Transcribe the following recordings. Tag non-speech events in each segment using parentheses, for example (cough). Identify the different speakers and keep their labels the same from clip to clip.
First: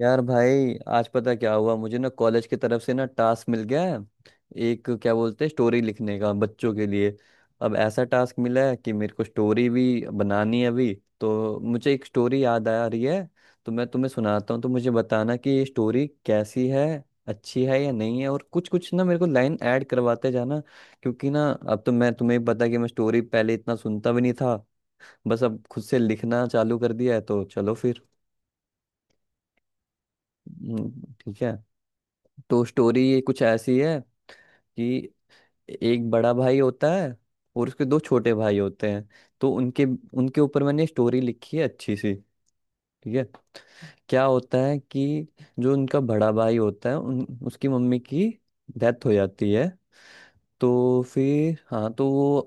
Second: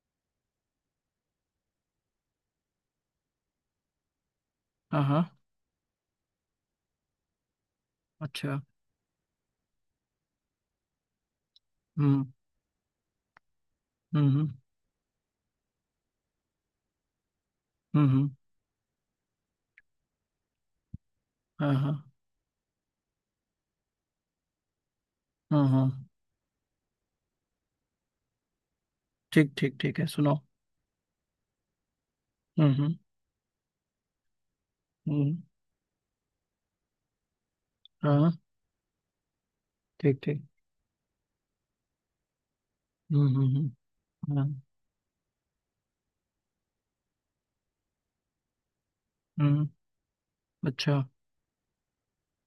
Speaker 1: यार भाई आज पता क्या हुआ मुझे ना कॉलेज की तरफ से ना टास्क मिल गया है। एक
Speaker 2: हाँ
Speaker 1: क्या
Speaker 2: हाँ।
Speaker 1: बोलते हैं, स्टोरी लिखने का बच्चों के लिए। अब ऐसा टास्क
Speaker 2: अच्छा।
Speaker 1: मिला है कि मेरे को स्टोरी भी बनानी है अभी। तो मुझे एक
Speaker 2: हम्म
Speaker 1: स्टोरी याद आ रही है। तो मैं तुम्हें
Speaker 2: हम्म।
Speaker 1: सुनाता हूँ, तो मुझे बताना कि ये स्टोरी कैसी है, अच्छी है या
Speaker 2: हम्म
Speaker 1: नहीं है,
Speaker 2: हम्म,
Speaker 1: और कुछ कुछ ना मेरे को लाइन ऐड करवाते जाना। क्योंकि ना
Speaker 2: हाँ
Speaker 1: अब तो
Speaker 2: हाँ
Speaker 1: मैं, तुम्हें पता है कि मैं स्टोरी पहले इतना सुनता भी नहीं था। बस अब
Speaker 2: हाँ
Speaker 1: खुद
Speaker 2: हाँ।
Speaker 1: से लिखना चालू कर दिया है, तो चलो फिर।
Speaker 2: ठीक ठीक, ठीक है, सुनाओ।
Speaker 1: हम्म, ठीक है। तो
Speaker 2: हम्म हम्म
Speaker 1: स्टोरी कुछ ऐसी है कि
Speaker 2: हम्म,
Speaker 1: एक बड़ा भाई होता है और उसके दो
Speaker 2: हाँ हाँ,
Speaker 1: छोटे भाई होते हैं। तो उनके
Speaker 2: ठीक
Speaker 1: उनके
Speaker 2: ठीक।
Speaker 1: ऊपर मैंने स्टोरी लिखी है अच्छी सी। ठीक है।
Speaker 2: हम्म हम्म
Speaker 1: क्या
Speaker 2: हाँ।
Speaker 1: होता है कि जो उनका बड़ा भाई होता है उन उसकी मम्मी की डेथ हो जाती
Speaker 2: हम्म।
Speaker 1: है।
Speaker 2: अच्छा।
Speaker 1: तो फिर हाँ तो वो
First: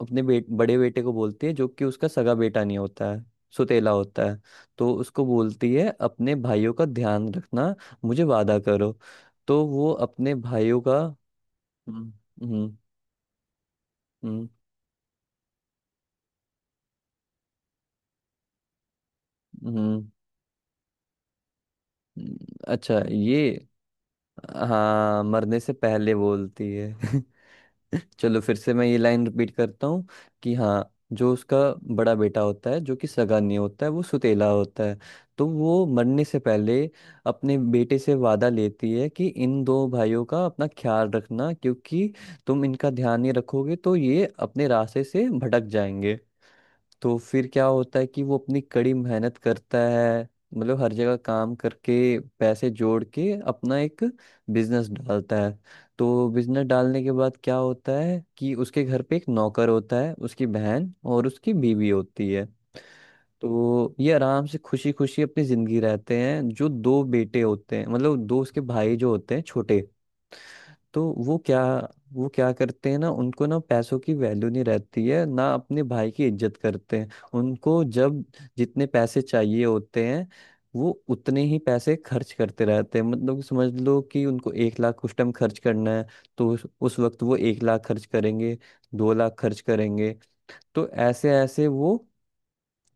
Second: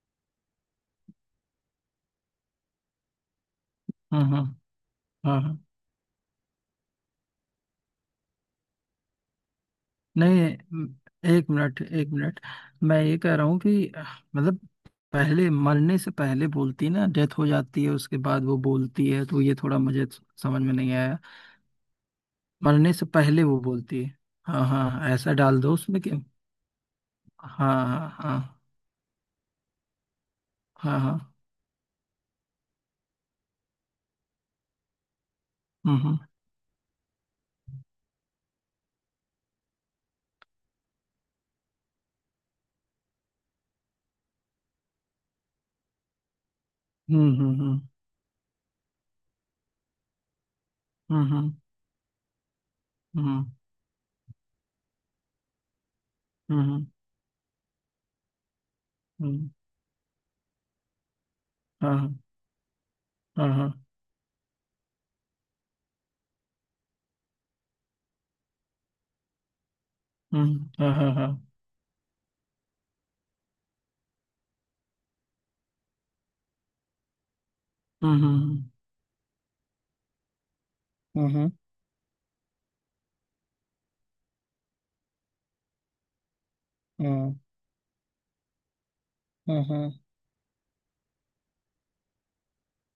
Speaker 1: अपने बड़े बेटे को बोलती है, जो कि उसका सगा बेटा नहीं होता है, सुतेला
Speaker 2: हाँ
Speaker 1: होता है।
Speaker 2: हाँ
Speaker 1: तो उसको
Speaker 2: हाँ हाँ।
Speaker 1: बोलती है अपने भाइयों का ध्यान रखना, मुझे वादा करो। तो वो अपने
Speaker 2: नहीं।
Speaker 1: भाइयों का।
Speaker 2: एक मिनट एक
Speaker 1: हम्म।
Speaker 2: मिनट।
Speaker 1: हम्म।
Speaker 2: मैं ये कह रहा हूँ कि
Speaker 1: हम्म।
Speaker 2: मतलब पहले, मरने से पहले बोलती ना, डेथ हो जाती है उसके बाद वो बोलती है, तो ये थोड़ा
Speaker 1: हम्म।
Speaker 2: मुझे समझ में नहीं आया।
Speaker 1: हम्म।
Speaker 2: मरने
Speaker 1: अच्छा
Speaker 2: से
Speaker 1: ये।
Speaker 2: पहले वो बोलती है। हाँ हाँ,
Speaker 1: हाँ,
Speaker 2: ऐसा
Speaker 1: मरने
Speaker 2: डाल
Speaker 1: से
Speaker 2: दो उसमें कि।
Speaker 1: पहले बोलती है।
Speaker 2: हाँ
Speaker 1: (laughs)
Speaker 2: हाँ हाँ
Speaker 1: चलो, फिर से मैं ये लाइन रिपीट करता हूँ कि हाँ,
Speaker 2: हाँ हाँ।
Speaker 1: जो उसका बड़ा बेटा होता है, जो कि सगा नहीं होता है, वो सुतेला होता है। तो वो
Speaker 2: हुँ, हुँ,
Speaker 1: मरने से पहले अपने बेटे से वादा लेती है कि इन दो भाइयों का अपना ख्याल रखना, क्योंकि तुम इनका ध्यान नहीं रखोगे तो ये अपने रास्ते से भटक जाएंगे। तो
Speaker 2: हुँ,
Speaker 1: फिर क्या
Speaker 2: हुँ,
Speaker 1: होता है कि वो अपनी कड़ी मेहनत करता है, मतलब हर जगह
Speaker 2: हुँ, हुँ,
Speaker 1: काम करके पैसे जोड़ के
Speaker 2: हुँ,
Speaker 1: अपना एक बिजनेस डालता है। तो बिजनेस
Speaker 2: हुँ,
Speaker 1: डालने के बाद क्या होता है कि उसके घर पे एक
Speaker 2: हुँ,
Speaker 1: नौकर होता है, उसकी बहन और उसकी बीवी
Speaker 2: हाँ,
Speaker 1: होती है।
Speaker 2: हाँ, हाँ,
Speaker 1: तो ये आराम से खुशी खुशी अपनी जिंदगी रहते हैं, जो दो बेटे होते हैं मतलब दो उसके भाई जो होते हैं छोटे।
Speaker 2: हुँ, हाँ,
Speaker 1: तो
Speaker 2: हाँ,
Speaker 1: वो
Speaker 2: हाँ,
Speaker 1: क्या वो क्या करते हैं ना, उनको ना पैसों की वैल्यू नहीं रहती है, ना अपने भाई की इज्जत करते हैं। उनको
Speaker 2: हुँ,
Speaker 1: जब
Speaker 2: हुँ,
Speaker 1: जितने पैसे चाहिए होते हैं वो
Speaker 2: हुँ,
Speaker 1: उतने
Speaker 2: हुँ,
Speaker 1: ही पैसे खर्च करते रहते हैं, मतलब समझ लो कि उनको 1 लाख कुछ टाइम खर्च करना है, तो उस वक्त
Speaker 2: हुँ,
Speaker 1: वो 1 लाख खर्च करेंगे, 2 लाख खर्च
Speaker 2: हुँ, हुँ,
Speaker 1: करेंगे। तो ऐसे ऐसे वो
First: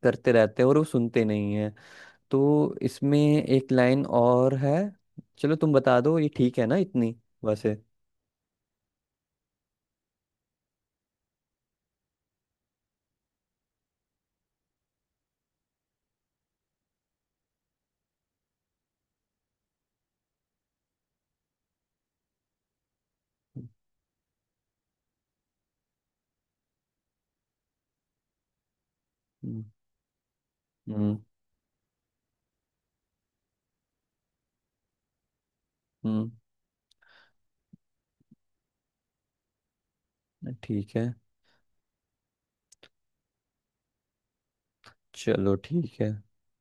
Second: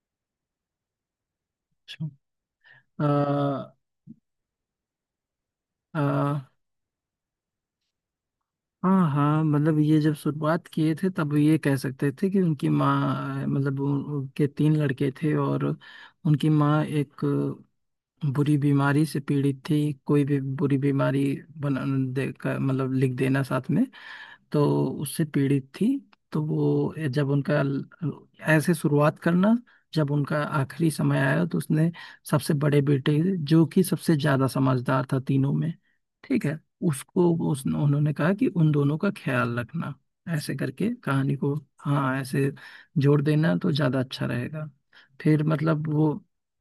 Speaker 1: करते रहते हैं और वो सुनते नहीं है।
Speaker 2: अच्छा।
Speaker 1: तो इसमें एक
Speaker 2: अ,
Speaker 1: लाइन और है। चलो तुम बता
Speaker 2: अ,
Speaker 1: दो, ये ठीक है ना इतनी वैसे।
Speaker 2: हाँ हाँ, मतलब ये जब शुरुआत किए थे तब ये कह सकते थे कि उनकी माँ, मतलब उनके तीन लड़के थे और उनकी माँ एक बुरी बीमारी से पीड़ित थी, कोई भी बुरी बीमारी बना दे मतलब लिख देना साथ में तो उससे पीड़ित थी। तो वो जब उनका, ऐसे शुरुआत करना, जब उनका आखिरी
Speaker 1: हम्म।
Speaker 2: समय आया तो उसने सबसे बड़े बेटे, जो कि सबसे ज्यादा समझदार था तीनों में,
Speaker 1: हम्म।
Speaker 2: ठीक है, उसको उन्होंने कहा कि उन दोनों का ख्याल रखना, ऐसे करके
Speaker 1: ठीक है।
Speaker 2: कहानी को, हाँ, ऐसे जोड़ देना तो ज्यादा अच्छा रहेगा। फिर
Speaker 1: चलो,
Speaker 2: मतलब
Speaker 1: ठीक है।
Speaker 2: वो,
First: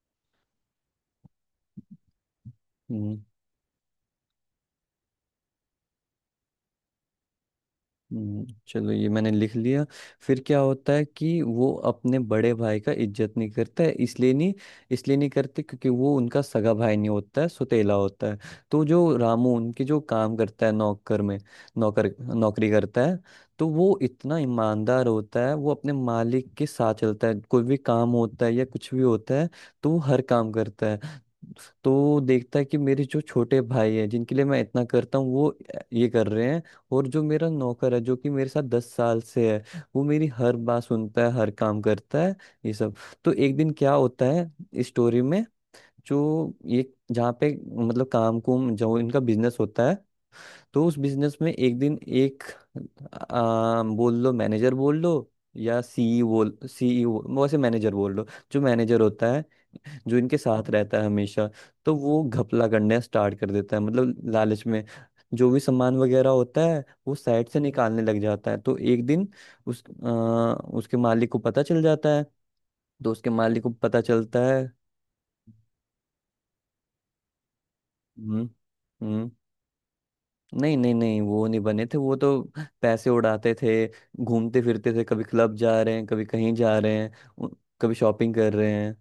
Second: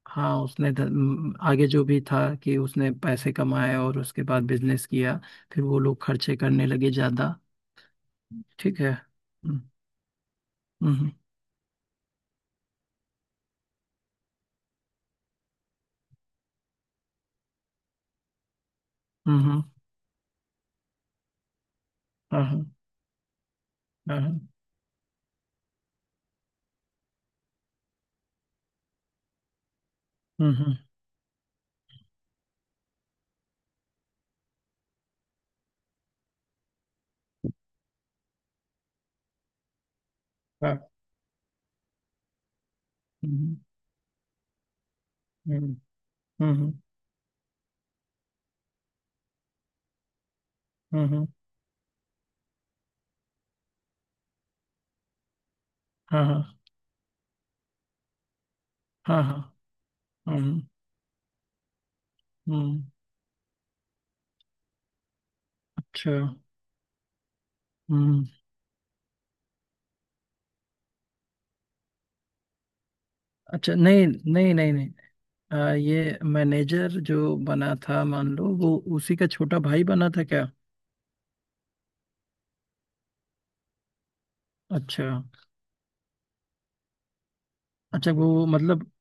Speaker 2: हाँ, उसने आगे जो भी था कि उसने
Speaker 1: हम्म।
Speaker 2: पैसे कमाए और उसके बाद बिजनेस किया, फिर वो लोग खर्चे करने लगे ज्यादा। ठीक
Speaker 1: चलो
Speaker 2: है।
Speaker 1: ये मैंने लिख लिया। फिर क्या होता है
Speaker 2: हम्म
Speaker 1: कि वो अपने बड़े भाई का इज्जत नहीं करता है। इसलिए नहीं करते, क्योंकि वो उनका सगा भाई नहीं होता है, सुतेला होता है। तो जो रामू
Speaker 2: हम्म।
Speaker 1: उनके जो काम करता है, नौकर में नौकर
Speaker 2: हाँ हाँ
Speaker 1: नौकरी करता है। तो वो
Speaker 2: हाँ हाँ।
Speaker 1: इतना ईमानदार होता है, वो अपने मालिक के साथ चलता है, कोई भी काम होता है या कुछ भी होता है तो वो हर काम
Speaker 2: हम्म।
Speaker 1: करता है। तो वो देखता है कि मेरे जो छोटे भाई हैं, जिनके लिए मैं इतना करता हूँ, वो ये कर रहे हैं। और जो मेरा नौकर है, जो कि मेरे साथ 10 साल से है, वो मेरी हर बात
Speaker 2: हाँ।
Speaker 1: सुनता है, हर काम करता है ये सब। तो एक
Speaker 2: हम्म
Speaker 1: दिन क्या होता है इस स्टोरी में,
Speaker 2: हम्म।
Speaker 1: जो
Speaker 2: हम्म
Speaker 1: ये जहाँ पे मतलब काम कुम जो इनका बिजनेस होता है, तो उस
Speaker 2: हम्म हम्म,
Speaker 1: बिजनेस में एक दिन एक बोल लो मैनेजर, बोल लो या सीई,
Speaker 2: हाँ हाँ
Speaker 1: बोल सीईओ, वैसे मैनेजर बोल लो। जो मैनेजर
Speaker 2: हाँ
Speaker 1: होता
Speaker 2: हाँ।
Speaker 1: है, जो इनके
Speaker 2: हम्म
Speaker 1: साथ रहता है हमेशा, तो वो घपला
Speaker 2: हम्म।
Speaker 1: करना स्टार्ट कर देता है, मतलब लालच में। जो भी सामान
Speaker 2: अच्छा।
Speaker 1: वगैरह होता है वो साइड से निकालने लग
Speaker 2: हम्म।
Speaker 1: जाता है। तो एक दिन उस अ, उसके मालिक को पता चल जाता है। तो उसके मालिक को
Speaker 2: अच्छा।
Speaker 1: पता
Speaker 2: नहीं
Speaker 1: चलता
Speaker 2: नहीं
Speaker 1: है।
Speaker 2: नहीं नहीं, ये मैनेजर जो बना था, मान लो
Speaker 1: हम्म।
Speaker 2: वो उसी का
Speaker 1: हम्म।
Speaker 2: छोटा भाई बना था क्या?
Speaker 1: नहीं नहीं नहीं, वो नहीं बने थे, वो तो पैसे उड़ाते थे, घूमते फिरते थे,
Speaker 2: अच्छा
Speaker 1: कभी क्लब जा रहे हैं, कभी कहीं जा रहे हैं, उ- कभी
Speaker 2: अच्छा,
Speaker 1: शॉपिंग
Speaker 2: वो
Speaker 1: कर रहे
Speaker 2: मतलब
Speaker 1: हैं।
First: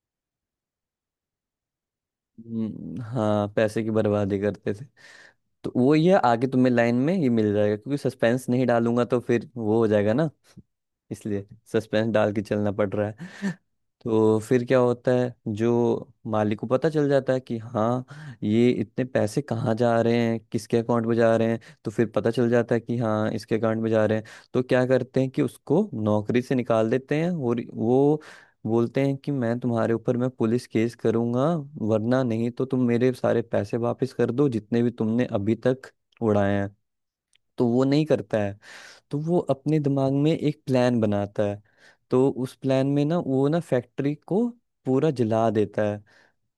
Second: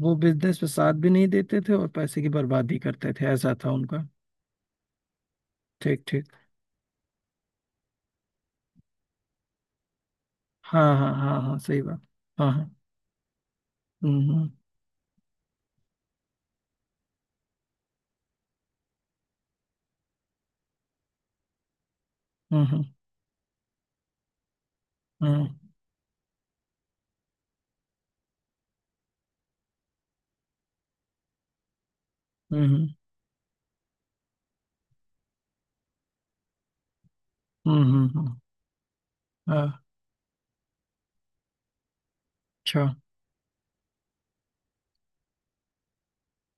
Speaker 2: वो बिजनेस में साथ भी नहीं देते थे और पैसे की बर्बादी करते थे,
Speaker 1: हाँ,
Speaker 2: ऐसा था
Speaker 1: पैसे की
Speaker 2: उनका।
Speaker 1: बर्बादी करते थे। तो वो
Speaker 2: ठीक
Speaker 1: ये
Speaker 2: ठीक।
Speaker 1: आगे तुम्हें लाइन में ये मिल जाएगा, क्योंकि सस्पेंस नहीं डालूंगा तो फिर वो हो जाएगा ना,
Speaker 2: हाँ हाँ हाँ
Speaker 1: इसलिए
Speaker 2: हाँ, सही बात।
Speaker 1: सस्पेंस डाल के
Speaker 2: हाँ
Speaker 1: चलना
Speaker 2: हाँ।
Speaker 1: पड़ रहा है। तो
Speaker 2: हम्म।
Speaker 1: फिर क्या होता है, जो मालिक को पता चल जाता है कि हाँ, ये इतने पैसे कहाँ जा रहे हैं, किसके अकाउंट में जा रहे हैं, तो फिर पता चल जाता है
Speaker 2: हम्म
Speaker 1: कि हाँ, इसके अकाउंट में जा रहे हैं। तो क्या करते हैं कि
Speaker 2: हम्म
Speaker 1: उसको नौकरी से निकाल देते हैं और वो बोलते हैं कि मैं तुम्हारे ऊपर मैं पुलिस केस करूंगा, वरना नहीं तो तुम
Speaker 2: हम्म।
Speaker 1: मेरे सारे पैसे वापस कर दो जितने भी तुमने अभी तक उड़ाए हैं। तो वो नहीं
Speaker 2: हम्म
Speaker 1: करता है। तो वो
Speaker 2: हाँ,
Speaker 1: अपने दिमाग में एक प्लान बनाता है। तो उस
Speaker 2: अच्छा।
Speaker 1: प्लान में ना वो ना फैक्ट्री को पूरा जला देता है।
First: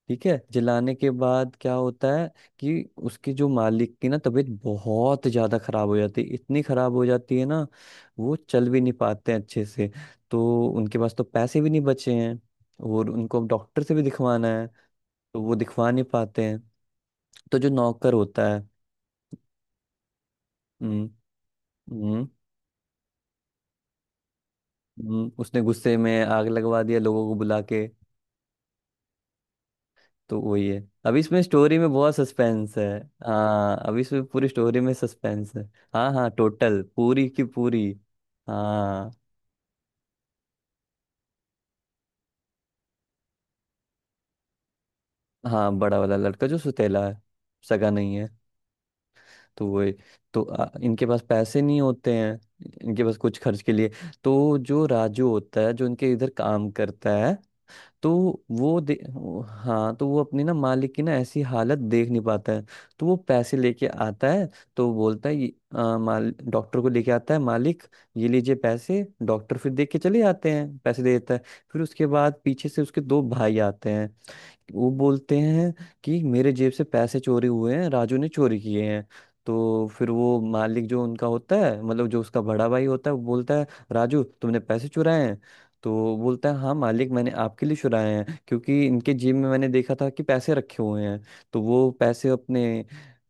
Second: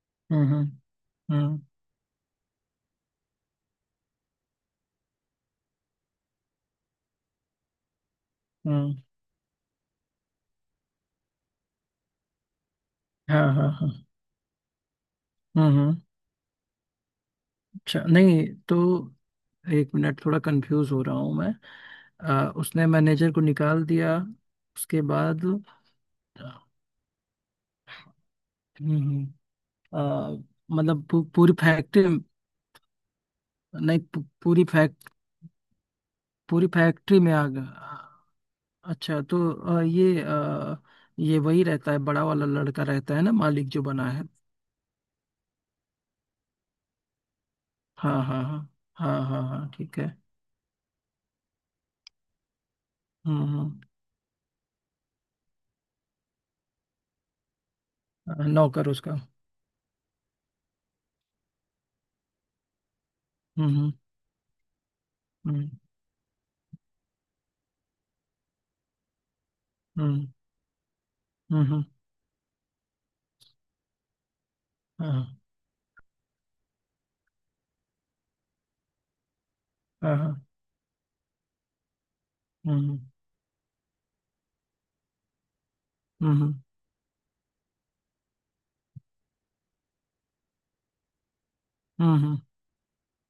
Speaker 1: ठीक है,
Speaker 2: हम्म हम्म
Speaker 1: जलाने के बाद
Speaker 2: हम्म
Speaker 1: क्या होता है कि उसके जो मालिक की ना तबीयत बहुत ज्यादा खराब हो जाती है, इतनी खराब हो जाती है ना वो चल भी नहीं
Speaker 2: हम्म,
Speaker 1: पाते हैं अच्छे से। तो उनके पास तो पैसे भी नहीं बचे हैं और उनको अब
Speaker 2: हाँ हाँ
Speaker 1: डॉक्टर
Speaker 2: हाँ।
Speaker 1: से भी दिखवाना है, तो वो
Speaker 2: हम्म
Speaker 1: दिखवा
Speaker 2: हम्म,
Speaker 1: नहीं पाते हैं। तो जो
Speaker 2: अच्छा
Speaker 1: नौकर
Speaker 2: नहीं
Speaker 1: होता है।
Speaker 2: तो, एक मिनट, थोड़ा कंफ्यूज हो
Speaker 1: हम्म।
Speaker 2: रहा हूँ मैं।
Speaker 1: हम्म।
Speaker 2: उसने मैनेजर को निकाल दिया उसके बाद।
Speaker 1: उसने गुस्से में आग लगवा दिया लोगों को बुला के।
Speaker 2: हम्म।
Speaker 1: तो
Speaker 2: अ,
Speaker 1: वही है।
Speaker 2: मतलब
Speaker 1: अभी इसमें
Speaker 2: पूरी
Speaker 1: स्टोरी में
Speaker 2: फैक्ट्री।
Speaker 1: बहुत सस्पेंस है। हाँ,
Speaker 2: नहीं
Speaker 1: अभी
Speaker 2: पू,
Speaker 1: इसमें पूरी
Speaker 2: पूरी
Speaker 1: स्टोरी में
Speaker 2: फैक्ट
Speaker 1: सस्पेंस है। हाँ हाँ,
Speaker 2: पूरी
Speaker 1: टोटल
Speaker 2: फैक्ट्री
Speaker 1: पूरी
Speaker 2: में
Speaker 1: की
Speaker 2: आ
Speaker 1: पूरी।
Speaker 2: गया।
Speaker 1: हाँ
Speaker 2: अच्छा, तो ये ये वही रहता है, बड़ा वाला लड़का रहता है ना, मालिक जो बना है?
Speaker 1: हाँ, बड़ा वाला लड़का जो सुतेला है, सगा
Speaker 2: हाँ
Speaker 1: नहीं है।
Speaker 2: हाँ हाँ। हाँ हाँ
Speaker 1: तो
Speaker 2: हाँ,
Speaker 1: वही।
Speaker 2: ठीक है।
Speaker 1: तो इनके पास पैसे नहीं होते हैं, इनके पास कुछ खर्च
Speaker 2: हम्म
Speaker 1: के लिए। तो जो राजू होता है, जो इनके इधर काम करता है, तो
Speaker 2: नौकर उसका।
Speaker 1: हाँ, तो वो अपनी ना मालिक की ना ऐसी हालत देख नहीं पाता है। तो वो पैसे लेके
Speaker 2: हम्म
Speaker 1: आता है। तो वो बोलता है, "ये,
Speaker 2: हम्म
Speaker 1: माल डॉक्टर को लेके आता है मालिक, ये लीजिए पैसे।" डॉक्टर फिर देख के चले
Speaker 2: हम्म
Speaker 1: आते हैं, पैसे दे देता है।
Speaker 2: हम्म।
Speaker 1: फिर उसके बाद पीछे से उसके दो भाई आते हैं, वो बोलते
Speaker 2: हाँ।
Speaker 1: हैं कि मेरे जेब से पैसे चोरी हुए हैं, राजू ने चोरी किए हैं। तो फिर
Speaker 2: हाँ हाँ,
Speaker 1: वो मालिक जो उनका होता है, मतलब जो उसका बड़ा भाई
Speaker 2: हम्म
Speaker 1: होता है, वो बोलता है, राजू तुमने पैसे चुराए हैं? तो वो बोलता
Speaker 2: हम्म
Speaker 1: है, हाँ मालिक, मैंने आपके लिए चुराए हैं, क्योंकि इनके जेब में मैंने देखा था कि पैसे रखे हुए हैं तो वो पैसे
Speaker 2: हम्म।
Speaker 1: अपने।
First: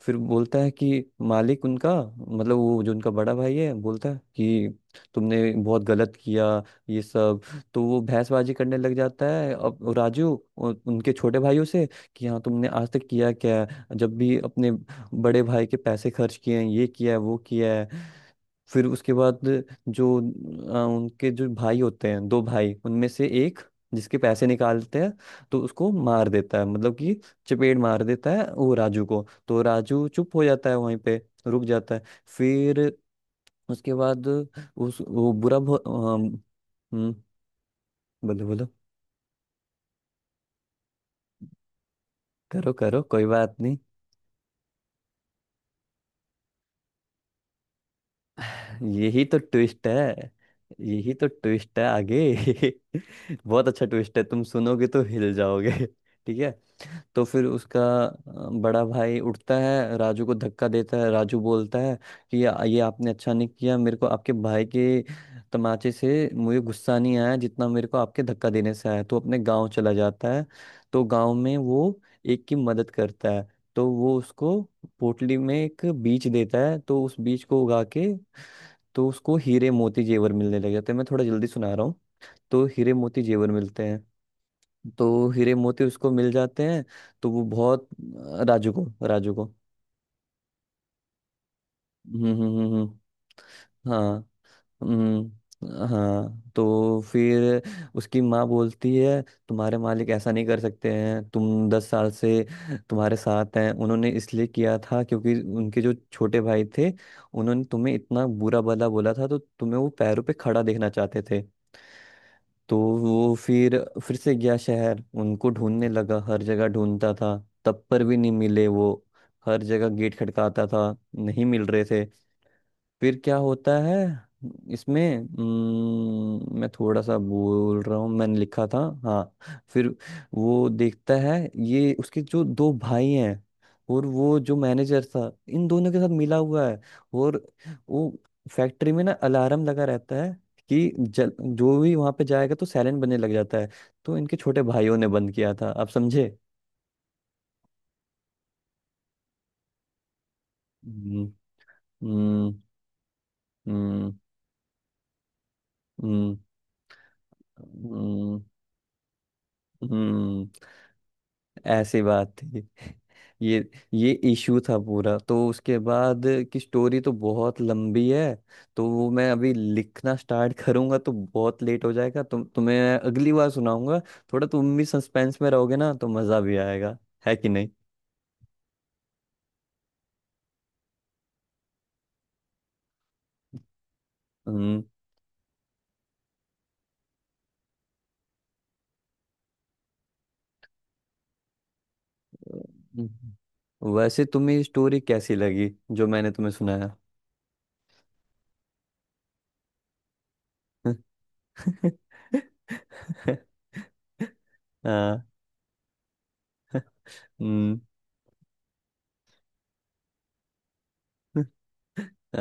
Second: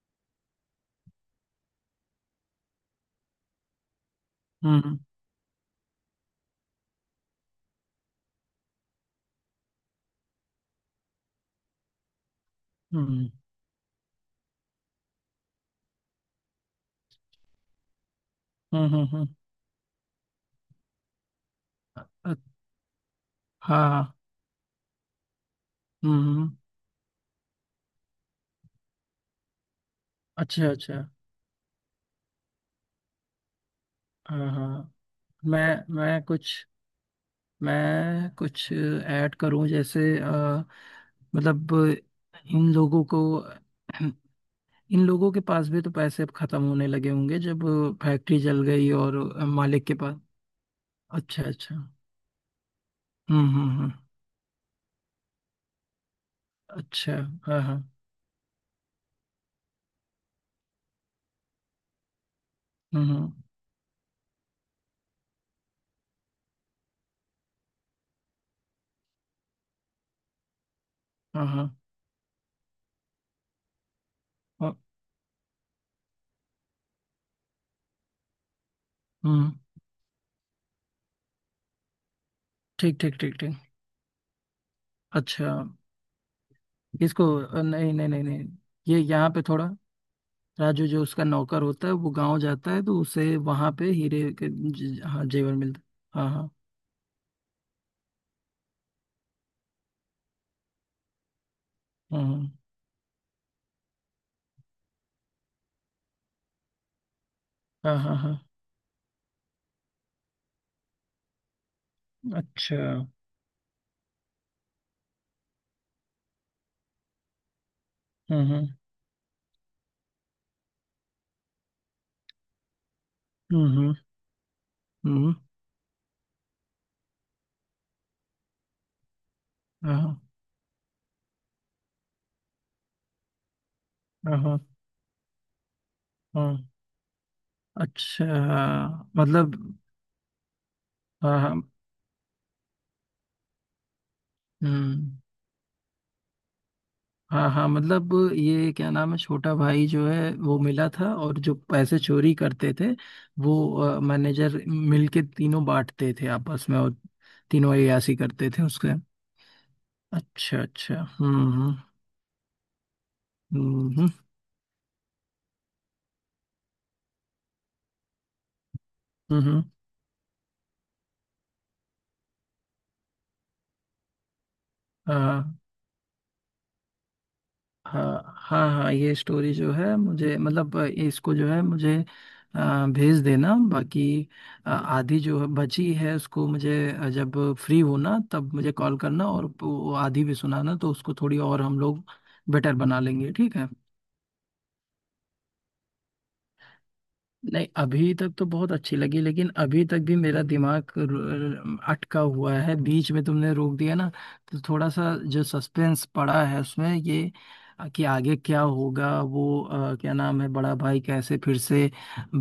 Speaker 1: फिर बोलता है कि मालिक उनका, मतलब वो जो उनका बड़ा भाई है, बोलता है कि तुमने बहुत गलत किया ये सब। तो वो भैंसबाजी करने लग जाता है अब राजू, उनके छोटे भाइयों से कि हाँ, तुमने आज तक
Speaker 2: हम्म
Speaker 1: किया क्या है, जब भी अपने बड़े भाई के पैसे खर्च किए हैं, ये किया है, वो किया है। फिर
Speaker 2: हम्म।
Speaker 1: उसके
Speaker 2: हम्म।
Speaker 1: बाद जो उनके जो भाई होते हैं,
Speaker 2: अ-
Speaker 1: दो भाई उनमें से एक,
Speaker 2: हाँ।
Speaker 1: जिसके पैसे निकालते हैं, तो उसको
Speaker 2: हम्म
Speaker 1: मार
Speaker 2: हम्म,
Speaker 1: देता है, मतलब कि चपेट मार देता है वो राजू को, तो राजू चुप हो
Speaker 2: अच्छा
Speaker 1: जाता है वहीं
Speaker 2: अच्छा।
Speaker 1: पे, रुक जाता है। फिर उसके बाद
Speaker 2: हाँ हाँ,
Speaker 1: उस वो बुरा
Speaker 2: मैं मैं कुछ
Speaker 1: हम्म।
Speaker 2: मैं
Speaker 1: बोलो बोलो,
Speaker 2: कुछ ऐड करूं जैसे, मतलब इन
Speaker 1: करो करो,
Speaker 2: लोगों को,
Speaker 1: कोई बात नहीं।
Speaker 2: इन लोगों के पास भी तो पैसे अब खत्म होने लगे होंगे जब फैक्ट्री जल गई और
Speaker 1: यही तो
Speaker 2: मालिक
Speaker 1: ट्विस्ट
Speaker 2: के पास।
Speaker 1: है, यही तो
Speaker 2: अच्छा अच्छा।
Speaker 1: ट्विस्ट है आगे। (laughs) बहुत अच्छा
Speaker 2: हम्म।
Speaker 1: ट्विस्ट है, तुम सुनोगे तो हिल जाओगे। (laughs) ठीक है।
Speaker 2: अच्छा।
Speaker 1: तो फिर
Speaker 2: हाँ हाँ।
Speaker 1: उसका बड़ा भाई उठता है, राजू को धक्का देता है, राजू बोलता है कि ये
Speaker 2: हम्म
Speaker 1: आपने अच्छा
Speaker 2: हम्म,
Speaker 1: नहीं किया, मेरे को आपके भाई के तमाचे से मुझे गुस्सा नहीं आया, जितना मेरे को आपके धक्का देने से आया, तो अपने गांव चला जाता है। तो गांव
Speaker 2: हाँ
Speaker 1: में
Speaker 2: हाँ
Speaker 1: वो एक की मदद करता है, तो वो उसको
Speaker 2: हाँ,
Speaker 1: पोटली में एक बीज देता है, तो उस बीज को उगा के, तो उसको
Speaker 2: हम्म।
Speaker 1: हीरे मोती जेवर मिलने लग जाते हैं। मैं थोड़ा जल्दी सुना रहा हूँ। तो हीरे
Speaker 2: ठीक ठीक
Speaker 1: मोती
Speaker 2: ठीक
Speaker 1: जेवर
Speaker 2: ठीक।
Speaker 1: मिलते हैं, तो
Speaker 2: अच्छा,
Speaker 1: हीरे मोती उसको मिल जाते हैं।
Speaker 2: इसको
Speaker 1: तो वो बहुत,
Speaker 2: नहीं नहीं नहीं नहीं,
Speaker 1: राजू को
Speaker 2: ये यहाँ
Speaker 1: राजू
Speaker 2: पे
Speaker 1: को।
Speaker 2: थोड़ा, राजू जो उसका नौकर होता है वो
Speaker 1: हम्म।
Speaker 2: गांव
Speaker 1: हम्म।
Speaker 2: जाता
Speaker 1: हम्म।
Speaker 2: है तो उसे वहां
Speaker 1: हम्म।
Speaker 2: पे हीरे
Speaker 1: हाँ।
Speaker 2: के हाँ, जेवर मिलता
Speaker 1: हम्म।
Speaker 2: है। हाँ
Speaker 1: हाँ,
Speaker 2: हाँ।
Speaker 1: तो फिर उसकी माँ बोलती है, तुम्हारे मालिक ऐसा नहीं कर सकते हैं, तुम 10 साल से
Speaker 2: हम्म।
Speaker 1: तुम्हारे साथ हैं, उन्होंने इसलिए किया था क्योंकि उनके जो छोटे भाई थे उन्होंने तुम्हें
Speaker 2: हाँ हाँ
Speaker 1: इतना
Speaker 2: हाँ।
Speaker 1: बुरा भला बोला था, तो तुम्हें वो पैरों पे खड़ा देखना चाहते थे। तो
Speaker 2: अच्छा।
Speaker 1: वो फिर से गया शहर, उनको ढूंढने लगा, हर जगह ढूंढता था, तब पर भी नहीं मिले
Speaker 2: हम्म
Speaker 1: वो। हर जगह गेट खटकाता था, नहीं मिल रहे थे। फिर क्या
Speaker 2: हम्म
Speaker 1: होता
Speaker 2: हम्म
Speaker 1: है इसमें,
Speaker 2: हम्म।
Speaker 1: मैं थोड़ा सा बोल रहा हूँ, मैंने लिखा था। हाँ, फिर
Speaker 2: हाँ हाँ
Speaker 1: वो देखता है, ये उसके जो दो भाई हैं और वो जो
Speaker 2: हाँ
Speaker 1: मैनेजर था, इन दोनों के साथ मिला
Speaker 2: हाँ,
Speaker 1: हुआ है। और वो
Speaker 2: अच्छा।
Speaker 1: फैक्ट्री में ना
Speaker 2: मतलब
Speaker 1: अलार्म लगा रहता है कि
Speaker 2: हाँ हाँ।
Speaker 1: जो भी वहां पे जाएगा तो साइलेंट बनने लग जाता है। तो इनके छोटे भाइयों ने
Speaker 2: हम्म।
Speaker 1: बंद किया था, आप समझे।
Speaker 2: हाँ हाँ, मतलब ये क्या नाम है छोटा भाई जो है वो मिला था
Speaker 1: हम्म।
Speaker 2: और जो पैसे चोरी
Speaker 1: हम्म।
Speaker 2: करते थे, वो
Speaker 1: हम्म।
Speaker 2: मैनेजर मिलके तीनों बांटते थे
Speaker 1: हम्म।
Speaker 2: आपस में और तीनों अय्याशी
Speaker 1: हम्म।
Speaker 2: करते थे उसके।
Speaker 1: हम्म,
Speaker 2: अच्छा अच्छा। हम्म।
Speaker 1: ऐसी बात थी। ये
Speaker 2: हम्म
Speaker 1: ये इशू था पूरा। तो उसके बाद की स्टोरी तो बहुत लंबी है। तो वो मैं
Speaker 2: हम्म
Speaker 1: अभी
Speaker 2: हम्म,
Speaker 1: लिखना स्टार्ट करूंगा तो बहुत लेट हो जाएगा, तुम्हें अगली बार सुनाऊंगा। थोड़ा तुम भी सस्पेंस में
Speaker 2: हाँ
Speaker 1: रहोगे ना तो मजा भी आएगा, है कि नहीं?
Speaker 2: हाँ हाँ हाँ, ये स्टोरी जो है मुझे, मतलब इसको जो है मुझे भेज देना। बाकी
Speaker 1: हम्म।
Speaker 2: आधी जो है बची है उसको मुझे जब फ्री होना तब मुझे कॉल करना और वो आधी भी सुनाना, तो उसको थोड़ी और हम लोग बेटर बना लेंगे, ठीक है।
Speaker 1: हम्म। वैसे तुम्हें स्टोरी कैसी लगी, जो मैंने तुम्हें सुनाया?
Speaker 2: नहीं अभी तक तो बहुत अच्छी लगी, लेकिन अभी तक भी मेरा दिमाग अटका हुआ है,
Speaker 1: (laughs)
Speaker 2: बीच में तुमने रोक दिया ना, तो थोड़ा सा
Speaker 1: हाँ।
Speaker 2: जो सस्पेंस पड़ा है उसमें ये
Speaker 1: हम्म,
Speaker 2: कि आगे क्या होगा, वो क्या नाम है, बड़ा भाई कैसे फिर से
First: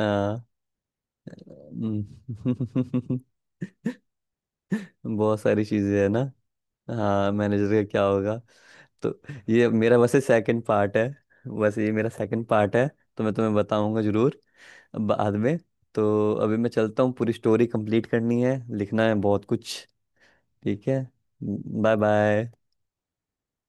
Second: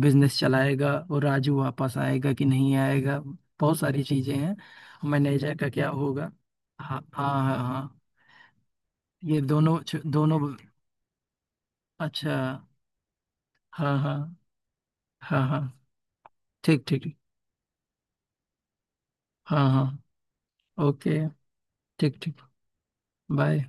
Speaker 2: बिजनेस चलाएगा और राजू वापस आएगा कि नहीं आएगा,
Speaker 1: हम्म।
Speaker 2: बहुत सारी चीजें हैं,
Speaker 1: (laughs) बहुत
Speaker 2: मैनेजर
Speaker 1: सारी
Speaker 2: का क्या
Speaker 1: चीजें है ना।
Speaker 2: होगा? हाँ हाँ
Speaker 1: हाँ,
Speaker 2: हाँ
Speaker 1: मैनेजर का
Speaker 2: हाँ,
Speaker 1: क्या होगा। तो
Speaker 2: ये
Speaker 1: ये
Speaker 2: दोनों,
Speaker 1: मेरा वैसे
Speaker 2: दोनों।
Speaker 1: सेकंड पार्ट है, वैसे ये मेरा
Speaker 2: अच्छा।
Speaker 1: सेकंड पार्ट है। तो मैं तुम्हें
Speaker 2: हाँ
Speaker 1: बताऊंगा
Speaker 2: हाँ
Speaker 1: जरूर बाद
Speaker 2: हाँ
Speaker 1: में।
Speaker 2: हाँ।
Speaker 1: तो अभी मैं
Speaker 2: ठीक
Speaker 1: चलता हूँ,
Speaker 2: ठीक।
Speaker 1: पूरी स्टोरी कंप्लीट करनी है, लिखना है बहुत
Speaker 2: हाँ
Speaker 1: कुछ।
Speaker 2: हाँ।
Speaker 1: ठीक है।
Speaker 2: ओके।
Speaker 1: बाय
Speaker 2: ठीक ठीक।
Speaker 1: बाय।
Speaker 2: बाय।